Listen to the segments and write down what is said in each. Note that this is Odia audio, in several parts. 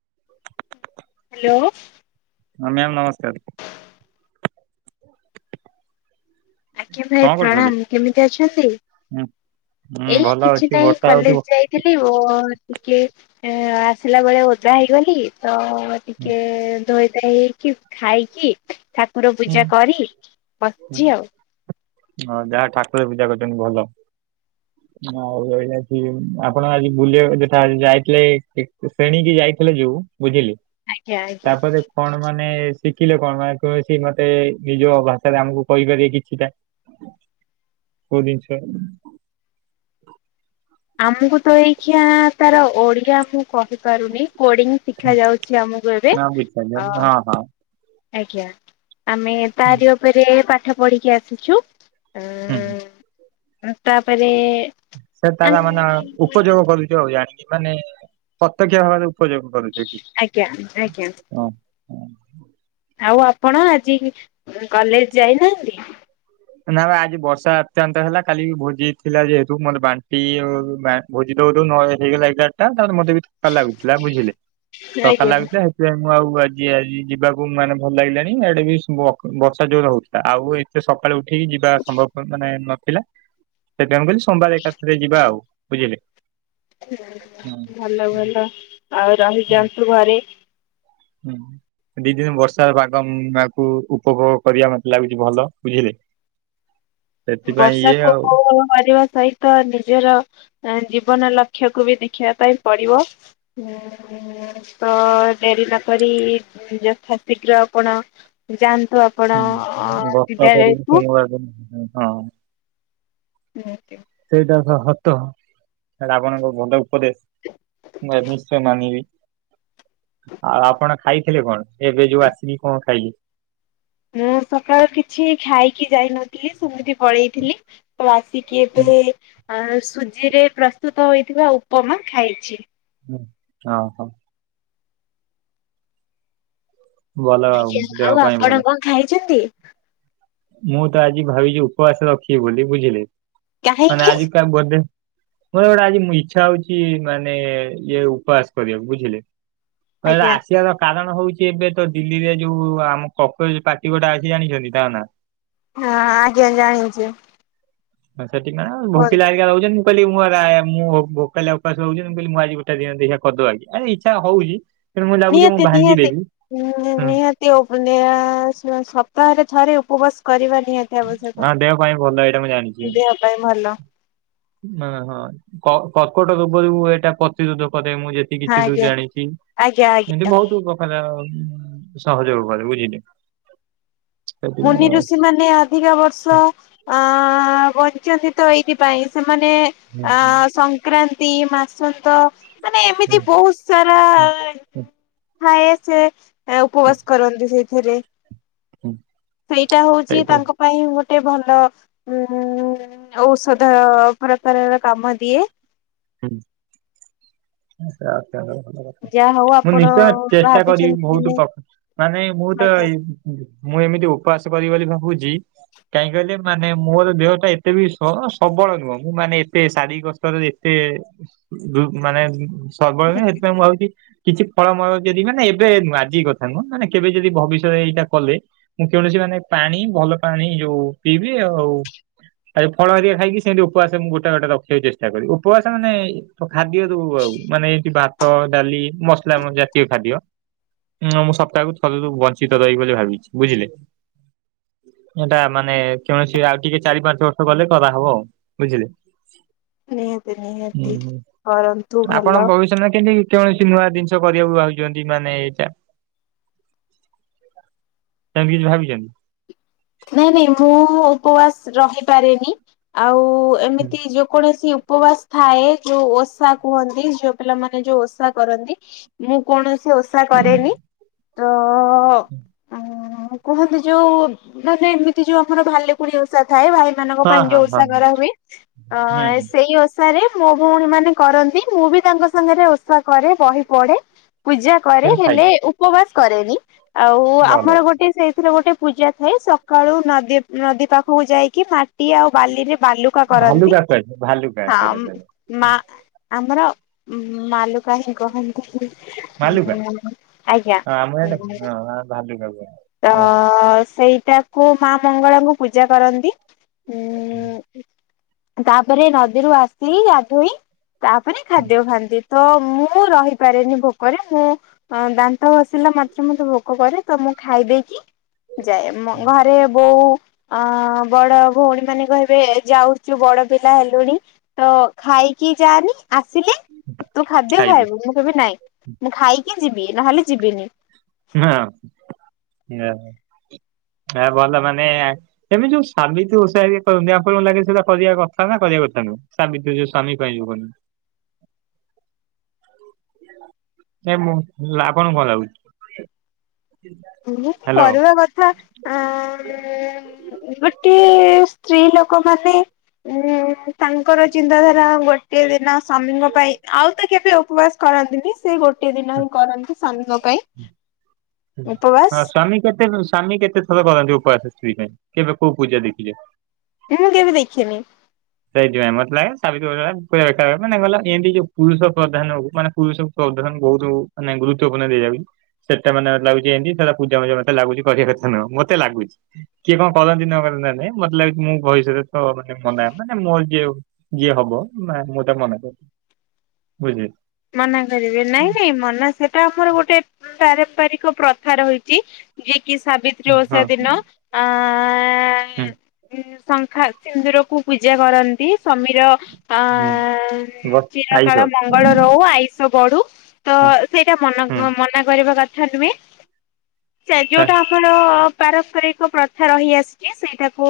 [inaudible] ହାଲୋ। ହଁ ମ୍ୟାାମ ନମସ୍କାର। ଆଜ୍ଞା ଭାଇ କଣ କରୁଥିଲେ? ପ୍ରଣାମ କେମିତି ଅଛନ୍ତି? ହୁଁ ହୁଁ ଏଇ ଭଲ କିଛି ଅଛି ନାହିଁ ବର୍ଷା ହଉଛି କଲେଜ ହୁଁ ଯାଇଥିଲି ଓ ଟିକେ ଆସିଲା ବେଳେ ଓଦା ହେଇଗଲି ତ ଟିକେ ଧୋଇ ହେଇକି ଖାଇକି ଠାକୁର ହୁଁ। ପୂଜା କରି ବସିଚି ଆଉ। ହଁ ଯାହା ଠାକୁର ପୂଜା କରିଚନ୍ତି ଭଲ। ଆଉ [unintelligible] ଆପଣ ଆଜି ବୁଲିବା କୁ ଯାଇଥିଲେ ଶ୍ରେଣୀକି ଯାଇଥିଲେ ଯୋଉ ବୁଝିଲି ଆଜ୍ଞା ଆଜ୍ଞା ତାପରେ କଣ ମାନେ ଶିଖିଲେ କଣ [unintelligible] କୌଣସି ମତେ ନିଜ ଭାଷାରେ ଆମକୁ କହିପାରିବେ କିଛିଟା। [unintelligible] ଜିନିଷ ଆମକୁ ତ ଏଇ [unintelligible] ତାର ଓଡ଼ିଆ ମୁଁ କହିପାରୁନି। କୋଡି଼ଙ୍ଗ୍ ଶିଖା ଯାଉଛି ଆମକୁ ଏବେ ହଁ ବୁଝିପାରିଲି ଆ ହଁ ହଁ। ଆଜ୍ଞା ଆମେ ତାରି ଉପରେ ପାଠ ପଢି଼କି ଆସିଛୁ। ହୁଁ। ଉଁ ତାପରେ [unintelligible] ମାନେ ଆଜ୍ଞା ଉପଯୋଗ କରୁଚୁ ଆଉ ଜାଣିକି ମାନେ ପ୍ରତ୍ୟକ୍ଷ ଭାବରେ ଉପଯୋଗ କରୁ ଆଜ୍ଞା ଆଜ୍ଞା। ହୁଁ । ଆଉ ଆପଣ ଆଜି କଲେଜ ଯାଇନାହାନ୍ତି? ନା ବା ଆଜି ବର୍ଷା ଅତ୍ୟନ୍ତ ହେଲା କାଲି ଭୋଜି ଥିଲା ଯେହେତୁ ମୋତେ [unintelligible] ଭୋଜି ତ [unintelligible] ହେଇଗଲା ଏଗାରଟା ତାପରେ ମତେ ବି ଥକା ଲାଗୁଥିଲା ବୁଝିଲେ ଥକା ଆଜ୍ଞା। ଲାଗୁଥିଲା ସେଥିପାଇଁ ମୁଁ ଆଉ ଆଜି ଆଜି ଯିବାକୁ ମାନେ ଭଲ ଲାଗିଲାନି ଇଆଡ଼େ ବି ବ ବର୍ଷା ଜୋର ହୋଉଥିଲା ଆଉ ଏତେ ସ ଏଠିକି ଯିବା ସମ୍ଭବ ପ୍ରଥମେ ନଥିଲା ସେଥିପାଇଁ ମୁଁ କହିଲି ସୋମବାର ଏକାଥରେ ଯିବା ଆଉ ବୁଝିଲେ । ଭଲ ଭଲ ଆଉ ହୁଁ ରହିଯାଆନ୍ତୁ ଘରେ । ହୁଁ । ଦି ଦିନ୍ ବର୍ଷା ପାଗ [unintelligible] ଉପଭୋଗ କରିବା ମତେ ଲାଗୁଛି ଭଲ ବୁଝିଲେ । ହ [unintelligible] ବର୍ଷା [unintelligible] ମାରିବ ସହିତ ନିଜର ଜୀବନ ଲକ୍ଷ୍ୟକୁ ବି ଦେଖିବା ପାଇଁ ପଡ଼ିବ ଉଁ ତ ଡ଼େରି ନ କରି ଯଥାଶୀଘ୍ର ଆପଣ ଯାଆ ହୁଁ ଗପ କରିବି [unintelligible] ହଁ । ନିହାତି। ସେଇଟା ତ ହତ ରାବଣଙ୍କ ଭଲ ଉପଦେଶ । ନିଶ୍ଚୟ ମାନିବି ଆଉ ଆପଣ ଖାଇଥିଲେ କଣ? ଏବେ ଯୋଉ ଆସିକି କଣ ଖାଇଲେ? ମୁଁ ସକାଳୁ କିଛି ଖାଇକି ଯାଇନଥିଲି ସେମିତି ପଳେଇଥିଲି ତ ଆ ଆସିକି ହୁଁ ଏବେ ଆଁ ସୁଜିରେ ପ୍ରସ୍ତୁତ ହୋଇଥିବା ଉପମା ଖାଇଛି । ଅ ହୋ । ଭଲ ଆଜ୍ଞା ଦେହ ଆଉ ପାଇଁ ଭଲ। ଆପଣ କଣ ଖାଇଚନ୍ତି? ମୁଁ ତ ଆଜି ଭାବିଛି ଉପବାସ ରଖିବି ବୋଲି ବୁଝିଲେ ମାନେ କାହିଁକି? ଆଜି କା ବୋଧେ ମୋର ଗୋଟେ ଆଜି ଇଚ୍ଛା ହଉଛି ମାନେ ଇଏ ଉପବାସ କରିବାକୁ ବୁଝିଲେ । କହିଲେ ଆଜ୍ଞା ଆସିବାର କାରଣ? ହଉଛି ଏବେ ତ ଦିଲ୍ଲୀରେ ଯୋଉ ଆମ [unintelligible] ପାର୍ଟି ଗୋଟେ ଆଇଚି ଜାଣିଚନ୍ତି ତାଙ୍କ ନା? ହଁ ଆଜ୍ଞା ଜାଣିଚୁ । [unintelligible] ଭୋକିଲା ହେଇକା ରହୁଚନ୍ତି। କହିଲି ମୁଁ [unintelligible] ମୁଁ ଭୋକିଲା ଉପାସ ରହୁଛନ୍ତି ମୁଁ କହିଲି ମୁଁ ଆଜି ଗୋଟେ ଦିନ [unintelligible] କରିଦବା କି [unintelligible] ଇଚ୍ଛା ହଉଛି । ନିହାତି ନିହାତି ହୁଁ ନିହାତି [unintelligible] ସପ୍ତାହରେ ଥରେ ଉପବାସ କରି ହଁ ଦେହ ପାଇଁ ଭଲ ଏଇଟା ମୁଁ ଜାଣିଛି ଦେହ ପାଇଁ ଭଲ । ହଁ ହଁ କ କର୍କଟ ରୋଗରୁ ଏଇଟା ପ୍ରତିରୋଧ ମୁଁ ଯେତିକ ହଁ କିଛି ଆଜ୍ଞା ଜାଣିଛି ଆଜ୍ଞା ଆଜ୍ଞା ଏମିତି ବହୁତ୍ ଉପକାର ସହଜ [unintelligible] ବୁଝିଲେ ମୁନି ସେଥିପାଇଁ ଆଉ ଋଷି ମାନେ ଅଧିକ ବର୍ଷ ହୁଁ ଅ ବଞ୍ଚନ୍ତି ତ ଏଇଥିପାଇଁ ସେ ମାନେ ହୁଁ ଅ ହୁଁ ସଂକ୍ରାନ୍ତି, ମାସନ୍ତ ମାନେ ହୁଁ ଏମିତି ବହୁତ୍ ସାରା ହୁଁ ହୁଁ ଥାଏ ସେ ଉପବାସ କରନ୍ତି ସେଇଥିରେ । [unintelligible] ସେଇଟା ହଉଛି ସେଇଟା ତାଙ୍କ ପାଇଁ ଗୋ ଗୋଟେ ଭଲ ଉ ଔଷଧ ପ୍ରକାରର କାମ ଦିଏ । ହୁଁ [unintelligible] ଭଲ କଥା । ଯାହା ହଉ ମୁଁ ଆପଣ ନିଶ୍ଚୟ ଚେଷ୍ଟା କରିବି ଭାବିଛନ୍ତି ଦିନେ ବହୁତ ମାନେ ମୁଁ ତ ଆଜ୍ଞା ମୁଁ ଏମିତି ଉପବାସ କରିବି ବୋଲି ଭାବୁଛି । କାହିଁ କହିଲେ ମାନେ ମୋର ଦେହ ଟା ଏତେ ବି ସବଳ ନୁହଁ ମୁଁ ମାନେ ଏତେ ଶାରୀରିକ ସ୍ତର ରେ ସେ ମାନେ ସର୍ବଳ [unintelligible] ସେଥିପାଇଁ ମୁଁ ଭାବୁଛି କିଛି ଫଳମଳ ଯେଦି ମାନେ ଏବେ ନୁହଁ ଆଜି କଥା ନୁହଁ ମାନେ କେବେ ଯଦି ଭବିଷ୍ୟତ ଏଇଟା କଲେ ମୁଁ କୌଣସି ମାନେ ପାଣି ଭଲ ପାଣି ଯୋଉ ପିଇବି ଆଉ ଆଉ ଫଳ ହେରିକା ଖାଇକି ସେମିତି ଉପାସ ମୁଁ ଗୋଟେ ଗୋଟେ ରଖିବାକୁ ଚେଷ୍ଟା କରିବି । ପୁ ଆସା ମାନେ ଖାଦ୍ୟ ସବୁ ଆଉ ମାନେ ଏମତି ଭାତ ଡାଲି ମସଲା ଜାତୀୟ ଖାଦ୍ୟ ହୁଁ ମୁଁ ସପ୍ତାହକୁ ଥରେ ବଞ୍ଚିତ ରହିବି ବୋଲି ଭାବିଛି ବୁଝିଲେ। ଏଇଟା ମାନେ କୌଣସି ଆଉ ଟିକେ ଚାରି ପାଞ୍ଚ ବର୍ଷ ଗଲେ କରାହବ ଆଉ ବୁଝିଲେ। ନିହାତି ହୁଁ ନିହାତି ହୁଁ କରନ୍ତୁ ଆପଣ ଭଲ [unintelligible] କୌଣସି ନୂଆ ଜିନିଷ କରିବାକୁ ଭାବିଛନ୍ତି ମାନେ ଏଇଟା ସେମିତି କିଛି ଭାବିଛନ୍ତି? ନାଇଁ ନାଇଁ ମୁଁ ଉପବାସ ରହିପାରେନି ଆଉ ଏମିତି ଯେକୌଣସି ଉପବାସ ଥାଏ ଯୋଉ ଓଷା କୁହନ୍ତି ଝିଅ ପିଲାମାନେ ଯୋଉ ଓଷା କରନ୍ତି ମୁଁ କୌଣସି ସେ ଓଷା କରେନି ତ ହୁଁ। ଉଁ କୁହନ୍ତି ଯୋଉ ମାନେ ଏମିତି ଯୋଉ ଆମର ଭାଲୁକୁଣି ଓଷା ଥାଏ ଭାଇ ମାନଙ୍କ ହଁ ପାଇଁ ହଁ ଯୋଉ ହଁ ଓଷା କରା ହୁଏ ଅ ହୁଁ ହୁଁ ସେଇ ଓ ରେ ମୋ ଭଉଣୀ ମାନେ କରନ୍ତି ମୁଁ ବି ତାଙ୍କ ସାଙ୍ଗରେ ଓଷା କରେ ବହି ପଢେ ପୂଜା କରେ କିନ୍ତୁ ହେଲେ ଖାଇବି ଉପବାସ କରେନି ଆଉ ଭଲ ଆମର ଗୋଟେ ସେଇଥିରେ ଗୋଟେ ପୂଜା ଥା ସକାଳୁ ନଦୀ ନଦୀ ପାଖକୁ ଯାଇକି ମାଟି ଆଉ ବାଲିରେ ବାଲୁକା କରନ୍ତି ଭାଲୁକା କୁହାଯାଏ ଭାଲୁକା ହଁ ସେଇଟା କୁହାଯାଏ। ମା ଆମର ମାଲୁକା ହି କହନ୍ତି। ଭାଲୁକା ଆଜ୍ଞା ହଁ ଆମର ଏଇଟା ହଁ ଭାଲୁକା କୁହାଯାଏ। ତ ହଁ ସେଇଟାକୁ ମା ମଙ୍ଗଳାଙ୍କୁ ପୂଜା କରନ୍ତି। ହୁଁ। ଉଁ ତାପରେ ନଦୀରୁ ଆସି ଗାଧେଇ ତାପରେ ହୁଁ ଖାଦ୍ୟ ଖାଆନ୍ତି। ତ ମୁଁ ରହିପାରେନି ଭୋକରେ ମୁଁ ଦାନ୍ତ ଘଷିଲା ମାତ୍ରେ ମତେ ଭୋକ କରେ ତ ମୁଁ ଖାଇ ଦେଇକି ଯାଏ ହୁଁ ଘରେ ବୋଉ ଅ ବଡ ଭଉଣୀ ମାନେ କହିବେ ଯାଉଛୁ ବଡ ପିଲା ହେଲୁଣି ତ ଖାଇକି କି ଯାଆନି ଆସିଲେ ତୁ ଖାଦ୍ୟ ଖାଇବୁ ମୁଁ କହିବି ନାଇଁ ମୁଁ ଖାଇକି ଯିବି ନହେଲେ ଯିବିନି। ନାଁ [unintelligible] ହେ ଭଲ ମାନେ ଏମିତି ଯୋଉ ସାବିତ୍ରି ଓଷା ହେରିକା କରନ୍ତି ଆପଣ ଙ୍କୁ ଲାଗେ ସେଇଟା କରିବା କଥା ନା କରିବା କଥା [unintelligible] ସାବିତ୍ରୀ ଯୋଉ ସ୍ୱାମୀ ପାଇଁ ଯୋଉ [unintelligible] ସେ ମୁଁ ଆପଣ ଙ୍କୁ କଣ ଲାଗୁଛି? ନିହାତି ହ୍ୟାଲୋ। କରିବା କଥା [unintelligible] ଗୋଟେ ସ୍ତ୍ରୀ ଲୋକ ମାନେ ଉଁ ତାଙ୍କର ଚିନ୍ତାଧାରା ଗୋଟେ ଦିନ ସ୍ୱାମୀଙ୍କ ପାଇଁ ଆଉ ତ କେବେ ଉପବାସ କର କରନ୍ତିନି ସେ ଗୋଟେ ଦିନ ହିଁ କରନ୍ତି ସ୍ବାମୀଙ୍କ ପାଇଁ ଉପବାସ ହଁ ସ୍ୱାମୀ କେତେ ସ୍ୱାମୀ କେତେ ଥର କରନ୍ତି ଉପବାସ ସ୍ତ୍ରୀ ପାଇଁ କେବେ କୋଉ ପୂଜା ଦେଖିଛ? ମୁଁ କେବେ ଦେଖିନି। ସେଇଥିପାଇଁ ମତେ ଲାଗେ [unintelligible] ମାନେ ଗଲା ଏମତି ଯୋଉ ପୁରୁଷ ପ୍ରଧାନ କୁ ମାନେ ପୁରୁଷ ବହୁତ ମାନେ ଗୁରୁତ୍ୱପୂଣ୍ଣ ଦିଆ ଯାଉଛି । ସେଟା ମାନେ ଗୋଟେ ଲାଗୁଛି ଯେମିତି ସେଟା ପୂଜା ମୁଜା ମତେ ଲାଗୁଛି ଯେମିତି କରିବା କଥା ନୁହଁ ମତେ ଲାଗୁଛି କିଏ କଁ କରନ୍ତି ନକ ନା ନାଇଁ ମତେ ଲାଗୁଛି ମୁଁ ଭଇଶରେ ତ । ମାନେ ମୋର ଯିଏ ଯିଏ ହବ ନା ମୁଁ ତାକୁ ମନା କରିବି ବୁଝିଲେ। ମନା କରିବେ ନାଇଁ ନାଇଁ ମନା ସେଟା ଆମର ଗୋଟେ । ପାରମ୍ପରିକ ପ୍ରଥା ରହିଛି ଯିଏକି ସାବିତ୍ରୀ ଓଷା ହଁ ଦିନ ଆ ହୁଁ । ଶଙ୍ଖା ସିନ୍ଦୁରକୁ ପୂଜା କରନ୍ତି । ସମୀର ଆ ହୁଁ ଉଁ ବ ଚୀର ଆଇଷ କଳ ମଙ୍ଗଳ । ହୁଁ ଆଇସ ବଢ଼ୁ ତ ସେଟା ମନ ହୁଁ ମନା କରିବା କଥା ନୁହେଁ । ଚା ଆ- ଯୋଉଟା ଆମର ପାରମ୍ପରିକ ପ୍ରଥା ରହିଆସିଛି ସେଇଟାକୁ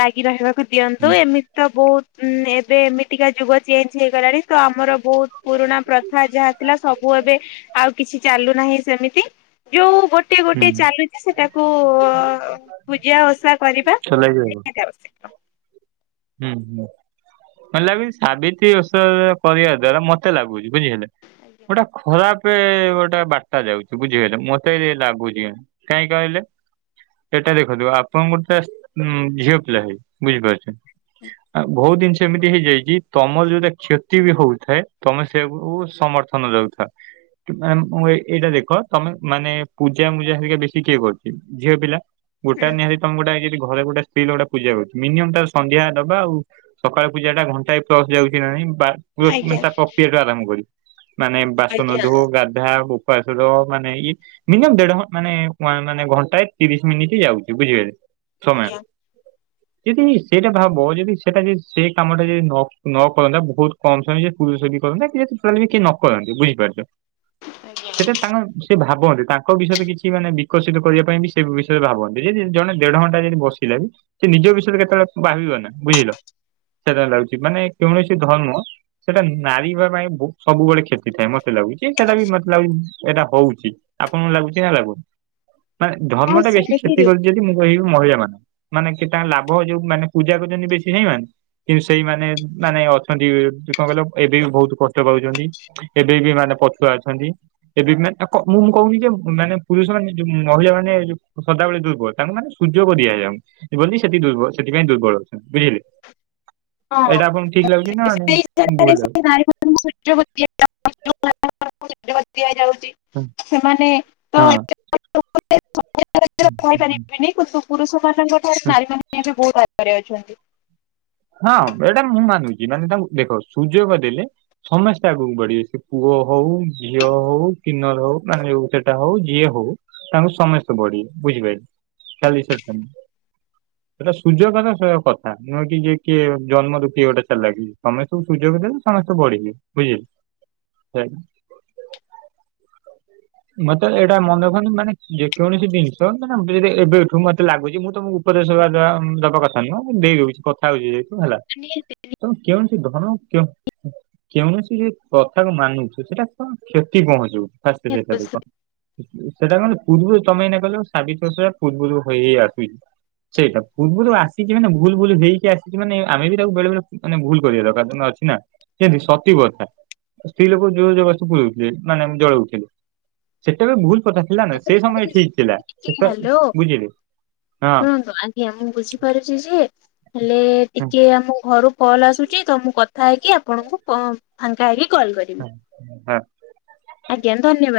ଲାଗି ରହିବାକୁ । ଦିଅନ୍ତୁ ହୁଁ ଏମିତି ତ ବହୁତ ଏବେ ଏମିତିକା ଯୁଗ ଚେଞ୍ଜ ହେଇଗଲାଣି ତ ଆମର ବହୁତ । ପୁରୁଣା ପ୍ରଥା ଯାହା ଥିଲା ସବୁ ଏବେ ଆଉ କିଛି ଚାଲୁନାହିଁ ସେମିତି ଯୋଉ । ଗୋଟେ ଗୋଟେ ହୁଁ ଚାଲୁଚି ସେଟାକୁ ପୂଜା ଓସା କରିବା ଚଲାଇକି ରହିବ। ନିହାତି ଆବଶ୍ୟକ । ହୁଁ ହୁଁ ମତେ ଲାଗୁଚି ସାବିତ୍ରୀ ଓଷା କରିବା ଦ୍ଵାରା ମତେ ଲାଗୁଚି । ବୁଝି ହେଲେ ଗୋଟା ଖରାପ୍ । ଏ ଗୋଟା ବାର୍ତ୍ତା ଯାଉଛି ବୁଝିଗଲେ ମତେ ଏ ଲାଗୁଚି କାଇଁ କହିଲେ । ଏଟା ଦେଖନ୍ତୁ ଆପଣ ଗୋଟେ ସ ଝିଅ ପିଲା ହେଇ ବୁଝିପାରୁଛନ୍ତି । ହୁଁ [inaudible] ଆଉ ବହୁତ ଜିନିଷ ଏମିତି ହେଇଯାଇଛି ତମର ଯୋଉଟା କ୍ଷତି ବି ହଉଥାଏ ତମେ ସେଆକୁ ସମର୍ଥନ । ରହୁଥା । କି ମାମ୍ ମୁଁ ଏଇ ଏଇଟା ଦେଖ ତମେ ମାନେ ପୂଜା ମୂଜା ଘରିକା ବେଶୀ କିଏ କରୁଚି ଝିଅ ପିଲା। ଗୋଟା ହୁଁ ନିହାତି ତମେ ଗୋଟା ଯଦି ଘରେ ଗୋଟା ସ୍ତ୍ରୀ ଲୋକଟା ପୁଜା କରୁଚି ମିନିୟମ୍ ତାର ସନ୍ଧ୍ୟା । ଦବା ଆଉ ସକାଳ ପୂଜା ଟା ଘଣ୍ଟାଏ ପ୍ଲସ୍ ଯାଉଛି ନାଁ ନାଇଁ ବା ଫୁର ଆଜ୍ଞା। ତା ପ୍ରକ୍ରିୟା ଟୁ ଆରମ୍ଭ କରି । ମାନେ ବାସନ ଆଜ୍ଞା ଧୋ ଗାଧା । ବାସନ ମାନେ ଇଏ ମିନିୟମ୍ ଦେଢ଼ ଘ ମାନେ ୱାନ ମନେ ଘଣ୍ଟାଏ ତିରିଶ ମିନିଟ୍ ଯାଉଛି ବୁଝି ଗଲେ। ସମୟ ଆଜ୍ଞା। ଯଦି ସେଇଟା । ଭାବ ଯଦି ସେଟା ଯଦି ସେ କାମଟା ଯଦି ନ ନ କରନ୍ତା ବହୁତ କମ୍ ସମୟ ରେ ଯେ ପରୁଷ ବି କରନ୍ତା କି ଯଦି କେହି ନକରନ୍ତି ବୁଝିପାରୁଚ ଆଜ୍ଞା। ସେଟା ତାଙ୍କ ସେ ଭାବ । ଭାବନ୍ତି ତାଙ୍କ ବିଷୟରେ କିଛି ମାନେ ବିକଶିତ କରିବା ପାଇଁ ବି ସେ ବିଷୟରେ ଭାବନ୍ତି ଯଦି ଜଣେ ଦେଢଘଣ୍ଟା ଯଦି ବସିଲା ବି । ସେ ନିଜ ବିଷୟରେ କେତେବେଳେ ଭାବିବ ନା ବୁଝିଲ ସେଟା ଲାଗୁଛି ମାନେ । କୌଣସି ଧର୍ମ ସେଟା ନାରି ବା ପାଇଁ ସବୁବେଳେ କ୍ଷତି ଥାଏ ମତେ ଲାଗୁଛି ସେଟା ବି ମୋତେ ଲାଗୁଚି। ଏଇଟା ହଉଚି ଆପଣଙ୍କୁ ଲାଗୁଚି ନା ଲାଗୁନି? ମାନେ ଧର୍ମ ହଁ ଟା ବେଶୀ କ୍ଷତି ସେମିତିରେ କରୁଛି ଯଦି ମୁଁ କହିବି ମହିଳା ମାନଙ୍କୁ ମାନେ କି ତା ଲାଭ ଯୋଉ ମାନେ। ପୂଜା କରୁଚନ୍ତି ବେଶୀ ସେଇ ମାନ କିନ୍ତୁ ସେଇମାନେ ମାନେ ଅଛନ୍ତି କଣ କହିଲ ଏବେ ବି ବହୁତୁ କଷ୍ଟ ପାଉଛନ୍ତି ଏବେ ବି ମାନେ । ପଛୁଆ ଅଛନ୍ତି ଏବେ ବି ମାନେ କ ମୁଁ ମୁଁ କହୁନି ଯେ ମାନେ ପୁରୁଷ ମାନେ ଏ ଯୋଉ ମହିଳା ମାନେ ଏ ଯୋଉ । ସଦାବେଳେ ଦୁର୍ବଳ ତାଙ୍କୁ ମାନେ ସୁଯୋଗ ଦିଆଯାଉନି ବୋଲି ସେଥୀ ଦୁର୍ବଳ ସେଥିପାଇଁ ଦୁର୍ବଳ ଅଛନ୍ତି ବୁଝିଲେ। ହଁ ଏଇଟା ଆପଣକୁ ଠିକ୍ ଲା [unintelligible] ଦିଆଯାଉଛି ସେମାନେ ତ [unintelligible] ସଫଳ କହି ହଁ। ପାରିବିନି କିନ୍ତୁ ହଁ ପୁରୁଷ ମାନଙ୍କ ଠାରୁ ନାରୀ ହୁଁ, ମାନେ ବହୁତ [unintelligible] ଗରେ ଅଛନ୍ତି । ହଁ ଏଇଟା ମୁଁ ମାନୁଚି ମାନେ ତାଙ୍କୁ ଦେଖ ସୁଯୋଗ ଦେଲେ ସମସ୍ତେ ଆଗକୁ ବଢ଼ିବେ ସେ ପୁଅ ହଉ । ଝିଅ ହଉ କିନର ହଉ ଯୋଉ ସେଟା ହଉ ଯିଏ ହଉ ତାଙ୍କୁ ସମସ୍ତେ ବଢିବେ ବୁଝିପାରିଲେ। ଖାଲି ସେଟା ନୁହେଁ ସେଟା ସୁଯୋଗର କଥା ନୁହେଁକି ଯିଏ । କିଏ ଜନ୍ମ ରୁ କିଏ ଗୋଟା ଚାଲାକି ସମସ୍ତେ କୁ ସୁଯୋଗ ଦେଲେ ସମସ୍ତେ ବଢିବେ ବୁଝିଲେ । [unintelligible] ମତେ ଏଇଟା ମନେ ରଖନ୍ତୁ ମାନେ ଯେକୌଣସି ଜିନିଷ ମାନେ ଧିରେ ଧିରେ ଏବେଠୁ ମତେ ଲାଗୁଛି ମୁଁ ତମକୁ ଉପ । ଉପଦେଶ ଦବାଟା ଉଁ ଦବା କଥା ନୁହଁ ମୁଁ ଦେଇଦଉଛି କଥା ହେଉଛିି ଯେହେତୁ। ହେଲା ତମେ କେଉଁଠି ଧନ କେଉଁ କେଉନଶି ବି ପ୍ରଥା କୁ ମାନୁଚୁ ସେଟା କଣ କ୍ଷତି ପହଞ୍ଚଉଛି । ସେଟା ଦେଖ। ସେଟା କଣ ପୂର୍ବୁରୁ ତମେ ଏଇନା କଇଲ ସାବିତ୍ରୀ ଓଷା ପୂର୍ବୁରୁ ହୋଇ ହେଇ ଆସୁଛି। ସେଇଟା ପୂର୍ବୁରୁ ଆସିଚି ମାନେ ଭୁଲ୍ ଭୁଲ୍ ହେଇକି ଆସିଚି ମାନେ ଆମେ ବି ତାକୁ ବେଳେ ବେଳେ ମାନେ ଭୁଲ୍ କରିବା ଦରକାର। ତେଣୁ ଅଛି ନା। ସେମତି ସତୀ ପ୍ରଥା, ସ୍ତ୍ରୀ ଲୋକଙ୍କୁ ଜୋର ଜବରଦସ୍ତ ପୋଡ଼ି ଦଉଥିଲେ ମାନେ ଜଳଉଥିଲେ। ସେଟା ବି ଭୁଲ୍ ପ୍ରଥା ଥିଲା ନା, ସେ ସମୟ ଠିକ୍ ଥିଲା। ସେଟା ହ୍ୟାଲୋ ବୁଝିଲେ? ହଁ ଶୁଣନ୍ତୁ ଆଜ୍ଞା। ମୁଁ ବୁଝିପାରୁଚି ଯେ ହେଲେ ହଁ ଟିକେ ଆମ ଘରୁ କଲ୍ ଆସୁଚି, ତ ମୁଁ କଥା ହେଇକି ଆପଣଙ୍କୁ କ ଫାଙ୍କା ହେଇକି କଲ୍ କରିବି। ହଁ। ଆଜ୍ଞା ଧନ୍ୟବାଦ।